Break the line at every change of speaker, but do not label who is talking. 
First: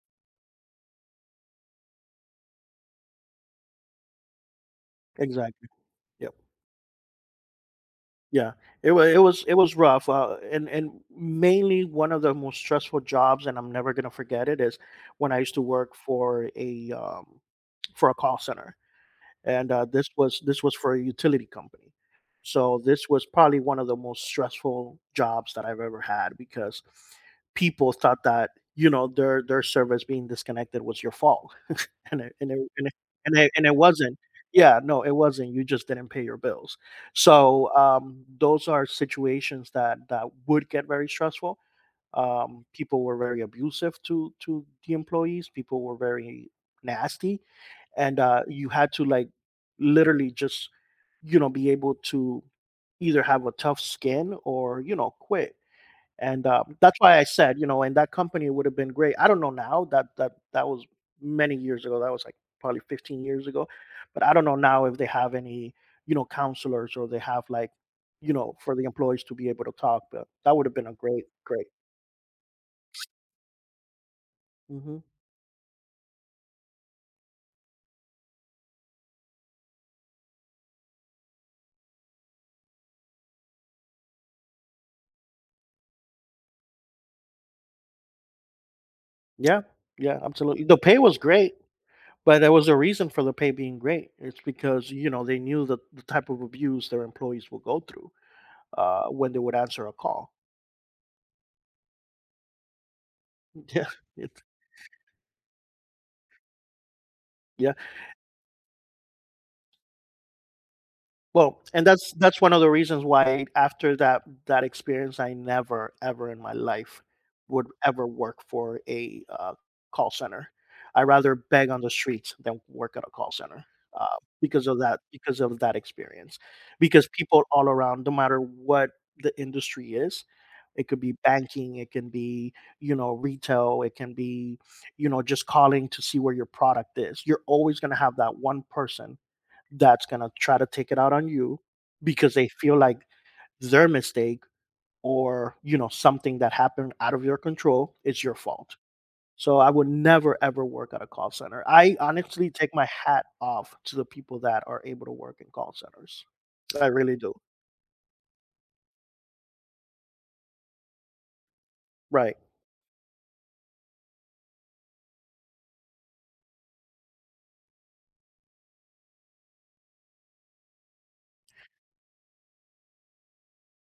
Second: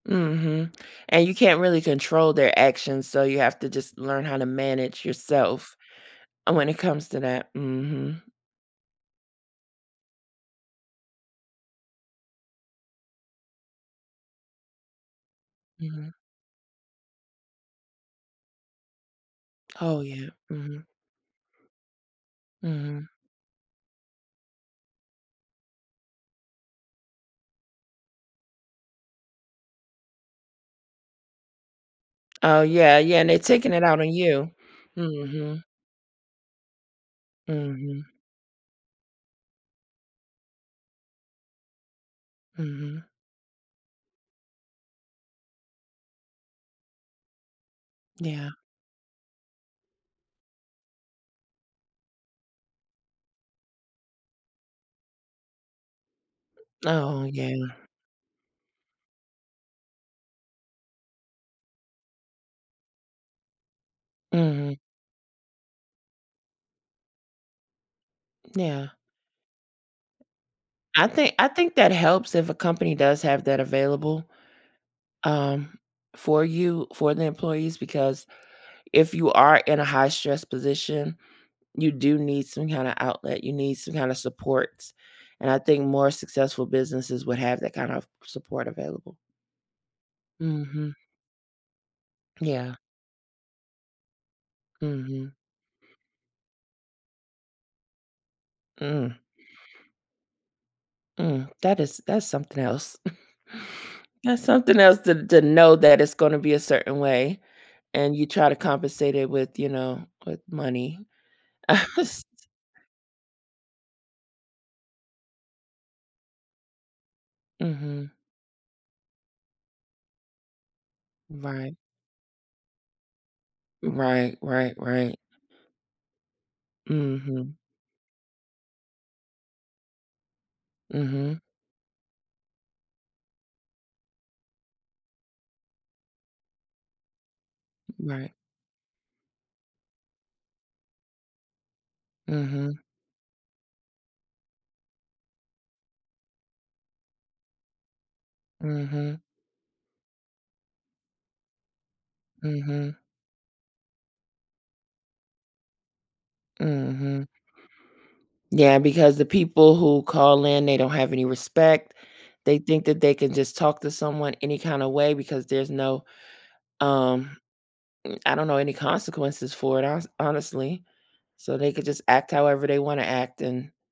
Mhm, and you can't really control their actions, so you have to just learn how to manage
Exactly,
yourself,
yup.
and when it comes to that, mhm.
Yeah, it wa it was it was rough, uh, and and mainly one of the most stressful jobs, and I'm never gonna forget it, is when I used to work
Mhm.
for a, um for a call center, and, uh,
Oh
this
yeah,
was this was
mhm.
for a utility company, so this
Mhm.
was probably one of the most stressful jobs that I've ever had because people thought that, you know, their their service being disconnected was your fault. And it and it
Oh
and
yeah, yeah, and
and
they
it and
taking
it
it out on
wasn't,
you.
yeah, no, it wasn't, you
Mhm.
just didn't pay your bills, so,
Mhm.
um, those are situations that that would get very stressful, um, people
Mhm
were very abusive to to the employees, people were very nasty, and, uh,
Yeah.
you had to, like, literally just, you know, be able to either have a tough skin or, you know, quit and, uh, that's why I
Oh,
said, you know,
yeah.
and that company would've been great, I don't know now, that that that was many years ago, that was like, probably 15 years ago, but I don't know
Mhm
now if they have any, you know, counselors or they have like, you know, for the
Yeah.
employees to be able to talk, but that would have been a
I
great,
think I
great
think that helps if a company does have that available,
Mhm.
um, for you, for the employees, because if you are in a high stress position, you do need some kinda outlet, you need some kinda supports, and I think more successful businesses would have that kind of support available.
Yeah, yeah, absolutely, the
Mhm.
pay was great, but there was
Yeah.
a reason for the pay being great, it's because, you know,
Mhm.
they knew that the type of abuse their employees will go through, uh,
Mm.
when they would answer a call.
Mm, that is that's something else.
Yeah, it's
That's something else to to know that it's gonna be a certain way
Yeah
and you try to compensate it with you know, with money.
Well, and that's that's one of the reasons why after that that experience, I never ever in my life would ever
Mhm.
work for a, uh, call center. I'd rather beg
Right.
on the streets than work at a call center, uh,
Right,
because
right,
of that
right.
because of that experience, because people
Mhm.
all around, no matter what the industry is, it could be
Mhm
banking, it can be, you know, retail, it can be, you know, just calling to see where your product is, you're always gonna have
Right.
that 1 person that's gonna try to take it out on you because they feel
Mhm.
like their mistake or, you know, something that happened out of your control, is your fault.
Mhm.
So, I would never ever work at a call center, I honestly take my
Mhm.
hat off to the people that are able to work in call centers. I really
Mhm.
do.
Yeah, because the people who call in, they don't have any respect.
Right.
They think that they can just talk to someone any kinda way because there's no, um, m I don't know any consequences for it, hones honestly, so they could just act however they wanna act and